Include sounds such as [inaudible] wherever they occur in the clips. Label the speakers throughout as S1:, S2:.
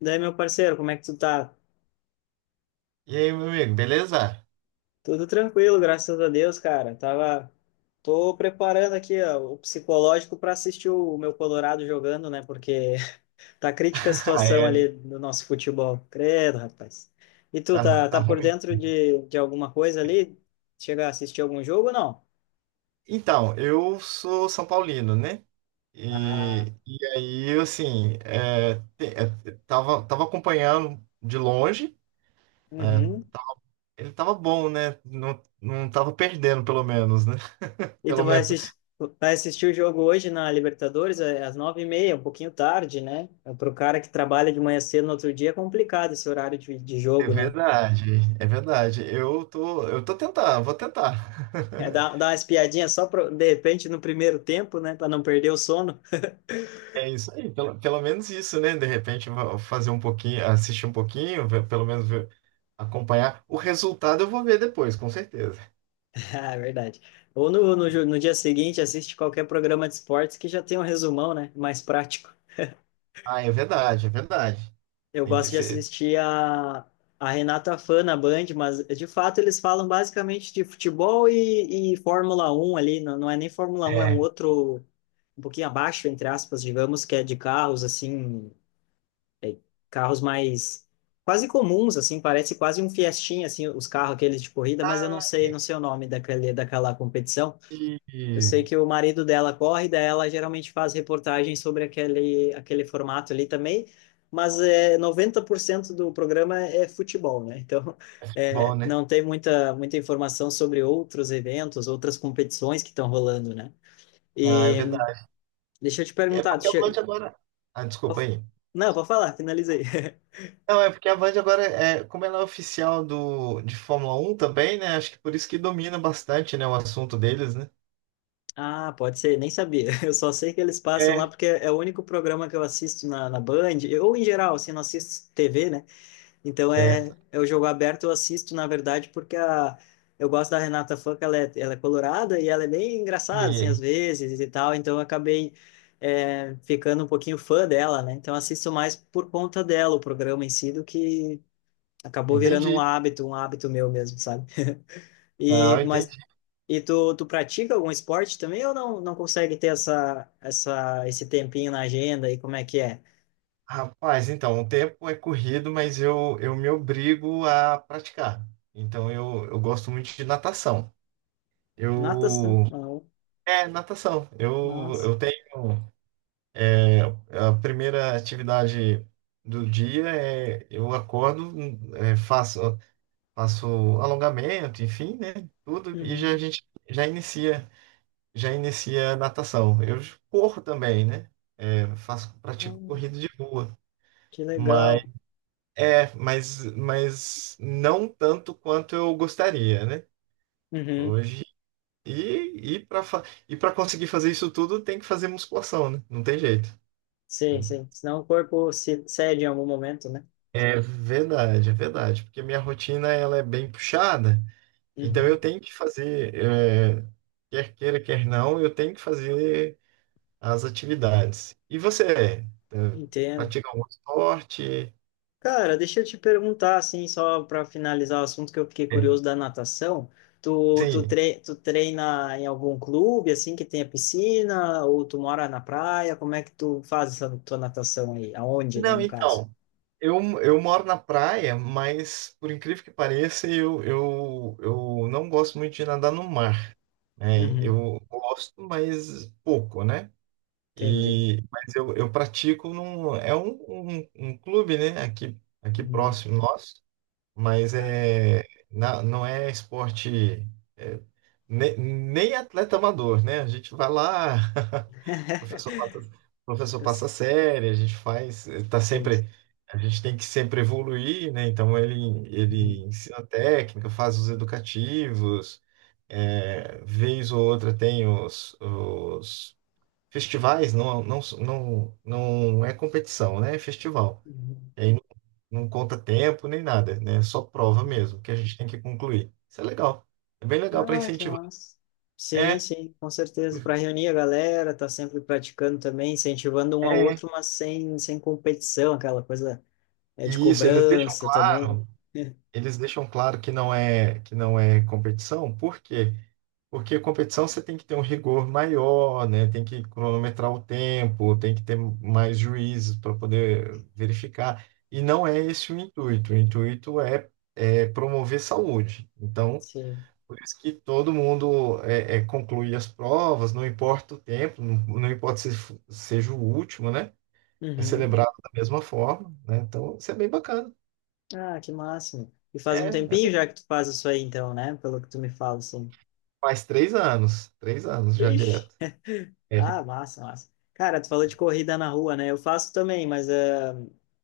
S1: Daí, meu parceiro, como é que tu tá?
S2: E aí, meu amigo, beleza? [laughs]
S1: Tudo tranquilo, graças a Deus, cara. Tô preparando aqui, ó, o psicológico para assistir o meu Colorado jogando, né? Porque [laughs] tá crítica a
S2: Ah,
S1: situação
S2: é.
S1: ali do nosso futebol. Credo, rapaz. E tu
S2: Tá,
S1: tá,
S2: tá
S1: tá por
S2: ruim.
S1: dentro de alguma coisa ali? Chega a assistir algum jogo ou não?
S2: Então, eu sou São Paulino, né?
S1: Ah,
S2: E aí, assim, tava acompanhando de longe, né?
S1: uhum.
S2: Ele tava bom, né? Não tava perdendo, pelo menos, né? [laughs]
S1: E tu
S2: Pelo
S1: vai
S2: menos.
S1: assistir o jogo hoje na Libertadores às 9h30, um pouquinho tarde, né? Para o cara que trabalha de manhã cedo no outro dia é complicado esse horário de
S2: É
S1: jogo, né?
S2: verdade, é verdade. Eu tô tentando, vou tentar.
S1: É,
S2: [laughs]
S1: dá uma espiadinha só pro, de repente no primeiro tempo, né? Para não perder o sono. [laughs]
S2: É isso aí, pelo menos isso, né? De repente fazer um pouquinho, assistir um pouquinho, pelo menos ver, acompanhar. O resultado eu vou ver depois, com certeza.
S1: Ah, é verdade. Ou no dia seguinte assiste qualquer programa de esportes que já tem um resumão, né? Mais prático.
S2: Ah, é verdade, é verdade.
S1: Eu
S2: Tem que
S1: gosto de
S2: ser.
S1: assistir a Renata Fã na Band, mas de fato eles falam basicamente de futebol e Fórmula 1 ali, não, não é nem Fórmula 1, é um
S2: É.
S1: outro, um pouquinho abaixo, entre aspas, digamos, que é de carros, assim, é, carros mais quase comuns, assim, parece quase um Fiestinha, assim, os carros aqueles de corrida, mas eu não
S2: Ah,
S1: sei, não sei o nome daquele, daquela competição.
S2: E...
S1: Eu sei que o marido dela corre, daí ela geralmente faz reportagem sobre aquele formato ali também, mas 90% do programa é futebol, né? Então, [laughs]
S2: Bom, né?
S1: não tem muita, muita informação sobre outros eventos, outras competições que estão rolando, né?
S2: Ah, é
S1: E
S2: verdade.
S1: deixa eu te
S2: É
S1: perguntar,
S2: porque a Band agora. Ah, desculpa aí.
S1: não, pode falar, finalizei. [laughs]
S2: Não, é porque a Band agora, como ela é oficial de Fórmula 1 também, né? Acho que por isso que domina bastante, né, o assunto deles, né?
S1: Ah, pode ser, nem sabia. [laughs] Eu só sei que eles passam lá
S2: É.
S1: porque é o único programa que eu assisto na Band, ou em geral, assim, não assisto TV, né? Então
S2: Certo.
S1: é o jogo aberto, eu assisto, na verdade, porque eu gosto da Renata Fã, que ela é colorada e ela é bem engraçada, assim, às
S2: E-
S1: vezes e tal, então eu acabei ficando um pouquinho fã dela, né? Então eu assisto mais por conta dela o programa em si, do que acabou virando
S2: Entendi.
S1: um hábito meu mesmo, sabe?
S2: Não,
S1: E,
S2: entendi.
S1: mas, e tu pratica algum esporte também ou não, não consegue ter esse tempinho na agenda e como é que é?
S2: Rapaz, então, o tempo é corrido, mas eu me obrigo a praticar. Então, eu gosto muito de natação. Eu.
S1: Natação, não,
S2: É, natação. Eu,
S1: mas...
S2: eu tenho. é, a primeira atividade do dia é. Eu acordo, é, faço, faço alongamento, enfim, né? Tudo, e já a gente já inicia, já inicia a natação. Eu corro também, né? É, pratico
S1: Uhum.
S2: corrida de rua.
S1: Que legal.
S2: É, mas não tanto quanto eu gostaria, né?
S1: Uhum.
S2: Hoje. E, e para e para conseguir fazer isso tudo, tem que fazer musculação, né? Não tem jeito,
S1: Sim,
S2: né?
S1: sim. Senão o corpo se cede em algum momento, né?
S2: É verdade, é verdade. Porque minha rotina ela é bem puxada, então eu
S1: Uhum.
S2: tenho que fazer, quer queira, quer não, eu tenho que fazer as atividades. E você, é,
S1: Entendo.
S2: pratica algum esporte?
S1: Cara, deixa eu te perguntar, assim, só para finalizar o assunto que eu fiquei curioso
S2: É.
S1: da natação. Tu, tu,
S2: Sim,
S1: tre tu treina em algum clube, assim, que tenha piscina? Ou tu mora na praia? Como é que tu faz essa tua natação aí? Aonde, né,
S2: não,
S1: no caso?
S2: então, eu moro na praia, mas por incrível que pareça, eu não gosto muito de nadar no mar, né?
S1: Uhum.
S2: Eu gosto, mas pouco, né?
S1: Entendi.
S2: E, mas eu pratico é um clube, né? Aqui
S1: Uhum.
S2: próximo nosso, mas
S1: Ah.
S2: não é esporte, é, nem atleta amador, né? A gente vai lá. [laughs] O professor passa, o
S1: [laughs]
S2: professor passa série, a gente faz, tá
S1: Entendi.
S2: sempre, a gente tem que sempre evoluir, né? Então ele
S1: Uhum.
S2: ensina técnica, faz os educativos, vez ou outra tem os festivais, não é competição, né? É festival.
S1: Uhum.
S2: E aí não conta tempo nem nada, né? É só prova
S1: Uhum.
S2: mesmo, que a gente tem que concluir. Isso é legal. É bem legal para
S1: Ah, que
S2: incentivar.
S1: massa. Sim,
S2: É,
S1: sim, com certeza. Para reunir a galera, tá sempre praticando também, incentivando um ao
S2: é,
S1: outro, mas sem competição, aquela coisa é de
S2: e isso, eles deixam
S1: cobrança também,
S2: claro.
S1: né?
S2: Eles deixam claro que não é competição, por quê? Porque competição você tem que ter um rigor maior, né? Tem que cronometrar o tempo, tem que ter mais juízes para poder verificar. E não é esse o intuito. O intuito é, promover saúde.
S1: [laughs]
S2: Então,
S1: Sim.
S2: por isso que todo mundo conclui as provas, não importa o tempo, não importa se seja o último, né? É
S1: Uhum.
S2: celebrado da mesma forma, né? Então, isso é bem bacana.
S1: Ah, que máximo. E faz um tempinho
S2: é
S1: já que tu faz isso aí, então, né? Pelo que tu me fala, assim.
S2: Faz 3 anos. 3 anos já
S1: Ixi.
S2: direto. É,
S1: Ah, massa, massa. Cara, tu falou de corrida na rua, né? Eu faço também, mas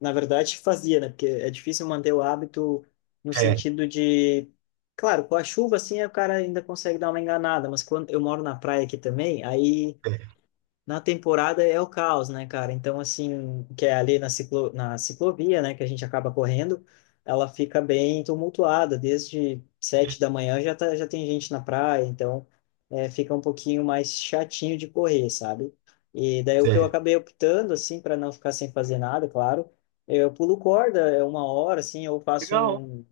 S1: na verdade [laughs] fazia, né? Porque é difícil manter o hábito no
S2: é,
S1: sentido de. Claro, com a chuva assim o cara ainda consegue dar uma enganada, mas quando eu moro na praia aqui também, aí
S2: é.
S1: na temporada é o caos, né, cara? Então, assim, que é ali na ciclovia, né, que a gente acaba correndo, ela fica bem tumultuada. Desde 7 da manhã já, tá, já tem gente na praia, então fica um pouquinho mais chatinho de correr, sabe? E daí o que eu
S2: é.
S1: acabei optando, assim, para não ficar sem fazer nada, claro, eu pulo corda, é uma hora, assim, eu faço
S2: Legal.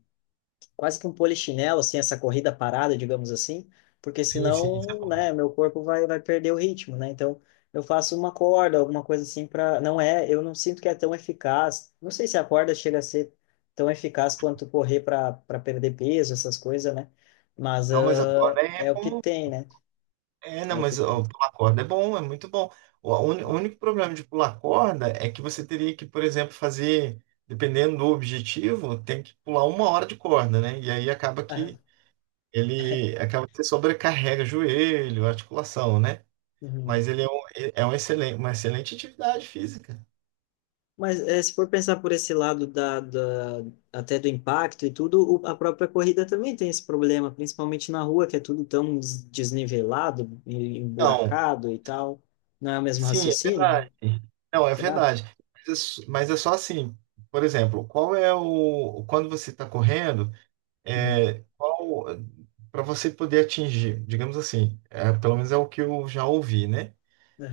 S1: quase que um polichinelo, assim, essa corrida parada, digamos assim, porque
S2: Sim, sim, isso é
S1: senão,
S2: bom.
S1: né, meu corpo vai perder o ritmo, né? Então, eu faço uma corda, alguma coisa assim para, não é, eu não sinto que é tão eficaz. Não sei se a corda chega a ser tão eficaz quanto correr para perder peso, essas coisas, né? Mas
S2: Não, mas a corda é
S1: é o que
S2: bom.
S1: tem, né?
S2: É, não,
S1: É o que
S2: mas ó,
S1: tem.
S2: pular corda é bom, é muito bom. O único problema de pular corda é que você teria que, por exemplo, fazer, dependendo do objetivo, tem que pular uma hora de corda, né? E aí acaba
S1: Aham.
S2: que ele acaba que você sobrecarrega joelho, articulação, né?
S1: Uhum.
S2: Mas ele é, uma excelente atividade física.
S1: Mas se for pensar por esse lado até do impacto e tudo, a própria corrida também tem esse problema, principalmente na rua, que é tudo tão desnivelado, e
S2: Então,
S1: emburacado e tal. Não é o mesmo
S2: sim, é
S1: raciocínio?
S2: verdade. Não, é
S1: Será?
S2: verdade. Mas é só assim. Por exemplo, qual é o. Quando você está correndo,
S1: Uhum.
S2: é, qual. Para você poder atingir, digamos assim, pelo menos é o que eu já ouvi, né?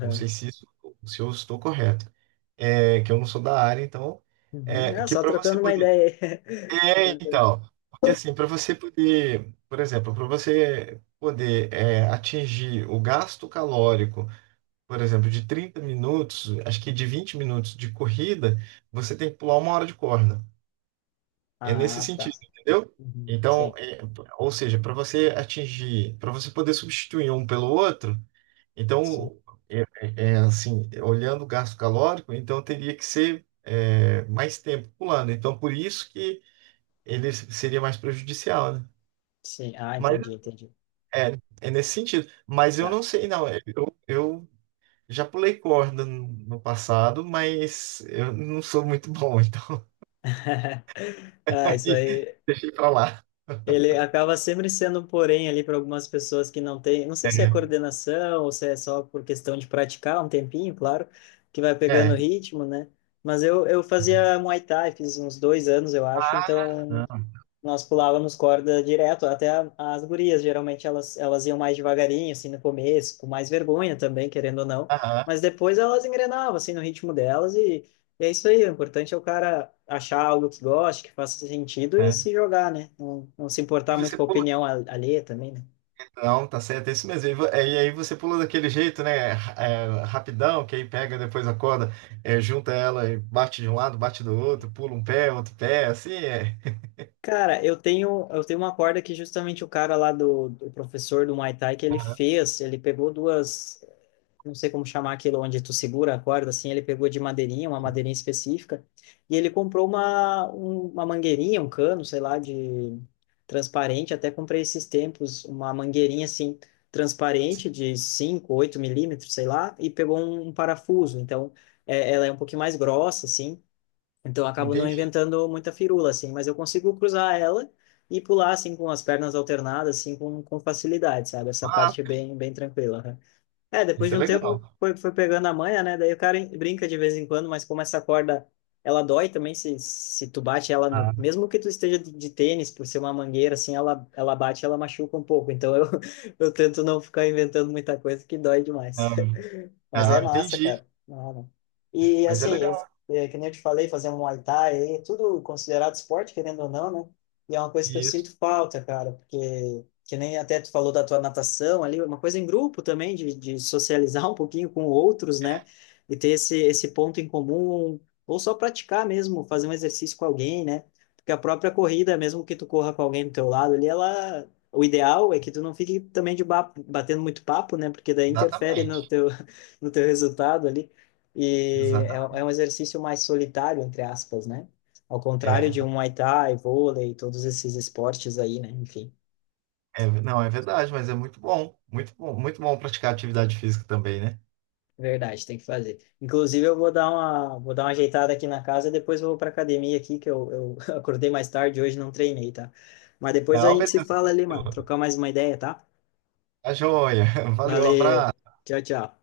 S2: Não sei se, isso, se eu estou correto. É, que eu não sou da área, então.
S1: Uhum.
S2: É,
S1: É,
S2: que
S1: só
S2: para você
S1: trocando uma
S2: poder.
S1: ideia.
S2: É,
S1: Aí.
S2: então. Porque assim, para você poder. Por exemplo, para você poder atingir o gasto calórico, por exemplo, de 30 minutos, acho que de 20 minutos de corrida, você tem que pular uma hora de corda.
S1: [laughs]
S2: É nesse
S1: Ah, tá.
S2: sentido, entendeu?
S1: Uhum.
S2: Então,
S1: Sim,
S2: ou seja, para você poder substituir um pelo outro,
S1: sim,
S2: então, assim, olhando o gasto calórico, então teria que ser mais tempo pulando. Então, por isso que ele seria mais prejudicial, né?
S1: sim. Ah,
S2: Mas
S1: entendi, entendi.
S2: é, nesse sentido. Mas eu
S1: Tá.
S2: não sei, não. Eu já pulei corda no passado, mas eu não sou muito bom, então
S1: [laughs]
S2: [laughs]
S1: Ah, isso
S2: aí
S1: aí.
S2: deixei pra lá.
S1: Ele acaba sempre sendo um porém ali para algumas pessoas que não têm, não sei se é
S2: É.
S1: coordenação ou se é só por questão de praticar um tempinho, claro, que vai pegando
S2: É.
S1: o ritmo, né? Mas eu fazia Muay Thai, fiz uns 2 anos, eu acho,
S2: Ah,
S1: então nós pulávamos corda direto, até as gurias, geralmente elas iam mais devagarinho, assim, no começo, com mais vergonha também, querendo ou não,
S2: aham,
S1: mas depois elas engrenavam, assim, no ritmo delas, e é isso aí, o importante é o cara achar algo que goste, que faça sentido e
S2: é.
S1: se jogar, né? Não, não se
S2: E
S1: importar muito
S2: você
S1: com a
S2: pula.
S1: opinião alheia também, né?
S2: Não, tá certo, é isso mesmo. E aí você pula daquele jeito, né? Rapidão, que aí pega depois a corda, junta ela e bate de um lado, bate do outro, pula um pé, outro pé, assim é.
S1: Cara, eu tenho uma corda que justamente o cara lá do professor do Muay Thai que ele
S2: Aham,
S1: fez, ele pegou duas não sei como chamar aquilo onde tu segura a corda, assim, ele pegou de madeirinha, uma madeirinha específica, e ele comprou uma mangueirinha, um cano, sei lá, de transparente, até comprei esses tempos uma mangueirinha, assim,
S2: sim,
S1: transparente, de 5, 8 milímetros, sei lá, e pegou um parafuso, então ela é um pouquinho mais grossa, assim, então eu acabo não
S2: entendi.
S1: inventando muita firula, assim, mas eu consigo cruzar ela e pular, assim, com as pernas alternadas, assim, com facilidade, sabe? Essa
S2: Ah,
S1: parte é
S2: sim,
S1: bem, bem tranquila, né? É, depois
S2: isso
S1: de
S2: é
S1: um tempo
S2: legal.
S1: foi pegando a manha, né? Daí o cara brinca de vez em quando, mas como essa corda, ela dói também se tu bate ela no...
S2: Ah,
S1: Mesmo que tu esteja de tênis, por ser uma mangueira, assim, ela bate, ela machuca um pouco. Então eu, [laughs] eu tento não ficar inventando muita coisa que dói demais.
S2: não,
S1: Mas é
S2: ah,
S1: massa,
S2: entendi.
S1: cara. Não, E
S2: Mas é
S1: assim,
S2: legal.
S1: que nem eu te falei, fazer um Muay Thai, aí, é tudo considerado esporte, querendo ou não, né? E é uma coisa que eu
S2: Isso,
S1: sinto falta, cara, porque que nem até tu falou da tua natação ali, uma coisa em grupo também, de socializar um pouquinho com outros, né? E ter esse ponto em comum, ou só praticar mesmo, fazer um exercício com alguém, né? Porque a própria corrida, mesmo que tu corra com alguém do teu lado ali, ela. O ideal é que tu não fique também de batendo muito papo, né? Porque daí interfere no
S2: exatamente.
S1: teu, do teu resultado ali. E é,
S2: Exatamente.
S1: é um exercício mais solitário, entre aspas, né? Ao contrário
S2: é
S1: de um Muay Thai, vôlei, todos esses esportes aí, né? Enfim,
S2: É, não, é verdade, mas é muito bom. Muito bom, muito bom praticar atividade física também, né?
S1: é verdade, tem que fazer. Inclusive, eu vou dar uma ajeitada aqui na casa, depois eu vou para academia aqui, que eu [laughs] acordei mais tarde, hoje não treinei, tá? Mas depois a
S2: Não,
S1: gente se
S2: beleza.
S1: fala ali, mano. Trocar mais uma ideia, tá?
S2: A joia. [laughs] Valeu,
S1: Valeu.
S2: abraço.
S1: Tchau, tchau.